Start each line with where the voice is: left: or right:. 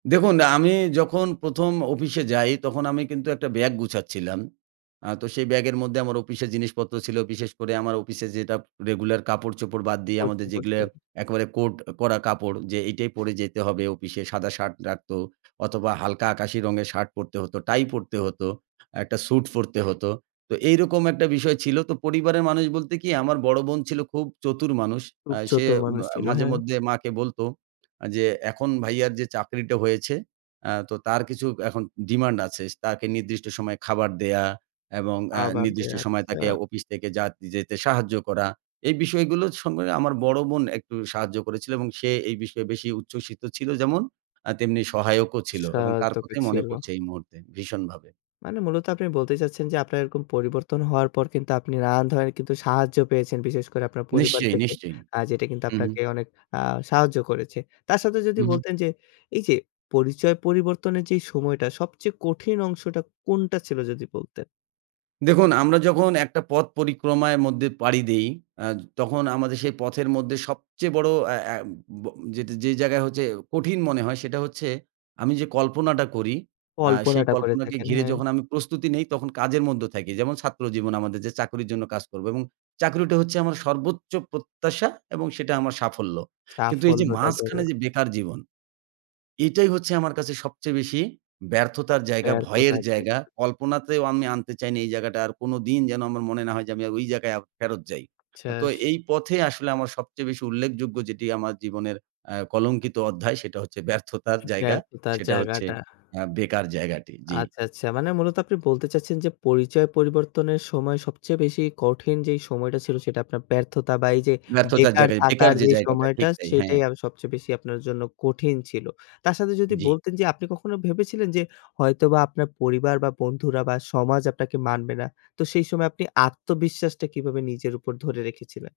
right: দেখুন আমি যখন ১ম অফিসে যাই তখন আমি কিন্তু একটা ব্যাগ গুছাচ্ছিলাম। আ তো সেই ব্যাগের মধ্যে আমার অফিসে জিনিসপত্র ছিল বিশেষ করে আমার অফিসে যেটা রেগুলার কাপড়-চোপড় বাদ দিয়ে
left: করছে,
right: আমাদের যেগুলো
left: করছে।
right: একেবারে কোট করা কাপড় যে এইটাই পরে যেতে হবে, অফিসে সাদা শার্ট রাখতো অথবা হালকা আকাশি রঙের শার্ট পরতে হতো টাই পরতে হতো, একটা স্যুট পরতে হতো, তো এইরকম একটা বিষয় ছিল। তো পরিবারের মানুষ বলতে কি আমার বড়ো বোন ছিল খুব চতুর মানুষ
left: খুব
right: আ সে
left: চতুর
right: ম
left: মানুষ ছিল।
right: মাঝে
left: হ্যাঁ।
right: মধ্যে মাকে বলত যে এখন ভাইয়ার যে চাকরিটা হয়েছে তো, তার কিছু এখন ডিমান্ড আছে। তাকে নির্দিষ্ট সময়ে খাবার দেয়া এবং আ
left: আবার দে
right: নির্দিষ্ট সময়ে তাকে
left: আচ্ছা।
right: অফিস থেকে যা যেতে সাহায্য করা। এই বিষয়গুলোর সঙ্গে আমার বড় বোন একটু সাহায্য করেছিল এবং সে এই বিষয়ে বেশি উচ্ছ্বসিত ছিল যেমন তেমনি সহায়কও ছিল
left: সা
right: এবং তার
left: তোকে
right: কথাই মনে
left: ছিল।
right: পড়ছে এই মুহূর্তে ভীষণভাবে।
left: মানে মূলত আপনি বলতে চাচ্ছেন যে, আপনার এরকম পরিবর্তন হওয়ার পর কিন্তু আপনি নানান ধরনের কিন্তু সাহায্য পেয়েছেন। বিশেষ করে আপনার পরিবার
right: নিশ্চয়ই,
left: থেকে
right: নিশ্চয়ই।
left: আ যেটা কিন্তু
right: হু, হু।
left: আপনাকে অনেক আ সাহায্য করেছে। তার সাথে যদি
right: হু, হু।
left: বলতেন যে, এই যে পরিচয় পরিবর্তনের যে সময়টা সবচেয়ে কঠিন অংশটা কোনটা ছিল যদি বলতেন?
right: দেখুন আমরা যখন একটা পথ পরিক্রমার মধ্যে পাড়ি দেই আ তখন আমাদের সেই পথের মধ্যে সবচেয়ে বড় আ আ ব যে জায়গায় হচ্ছে কঠিন মনে হয় সেটা হচ্ছে আমি যে কল্পনাটা করি আ সেই
left: কল্পনাটা করে
right: কল্পনাকে
left: থাকেন,
right: ঘিরে,
left: হ্যাঁ।
right: যখন আমি প্রস্তুতি নেই তখন কাজের মধ্যে থাকি, যেমন ছাত্র জীবন আমাদের যে চাকরির জন্য কাজ করবো এবং চাকরিটা হচ্ছে আমার সর্বোচ্চ প্রত্যাশা এবং সেটা আমার সাফল্য। কিন্তু এই যে
left: সাফল্যটা ধরো।
right: মাঝখানে যে বেকার জীবন, এটাই হচ্ছে আমার কাছে সবচেয়ে বেশি ব্যর্থতার জায়গা ভয়ের
left: ব্যর্থতা থেকে।
right: জায়গা, কল্পনাতেও আমি আনতে চাই না এই জায়গাটা। আর কোনদিন যেন আমার মনে না হয় যে, আমি ওই জায়গায় ফেরত যাই। তো
left: শেষ।
right: এই পথে আসলে আমার সবচেয়ে বেশি উল্লেখযোগ্য যেটি আমার জীবনের আ কলঙ্কিত অধ্যায় সেটা হচ্ছে ব্যর্থতার জায়গা।
left: ব্যর্থতার
right: সেটা হচ্ছে
left: জায়গাটা।
right: আ বেকার জায়গাটি, জি।
left: আচ্ছা, আচ্ছা। মানে মূলত আপনি বলতে চাচ্ছেন যে, পরিচয় পরিবর্তনের সময় সবচেয়ে বেশি কঠিন যে সময়টা ছিল সেটা আপনার ব্যর্থতা বা এই যে
right: ব্যর্থতার
left: বেকার
right: জায়গায়, বেকার
left: থাকার
right: যে
left: যে
right: জায়গাটা।
left: সময়টা
right: ঠিক তাই, হ্যাঁ।
left: সেটাই সবচেয়ে বেশি আপনার জন্য কঠিন ছিল। তার সাথে যদি
right: জি।
left: বলতেন যে, আপনি কখনো ভেবেছিলেন যে, হয়তোবা আপনার পরিবার বা বন্ধুরা বা সমাজ আপনাকে মানবে না। তো সেই সময় আপনি আত্মবিশ্বাসটা কিভাবে নিজের উপর ধরে রেখেছিলেন।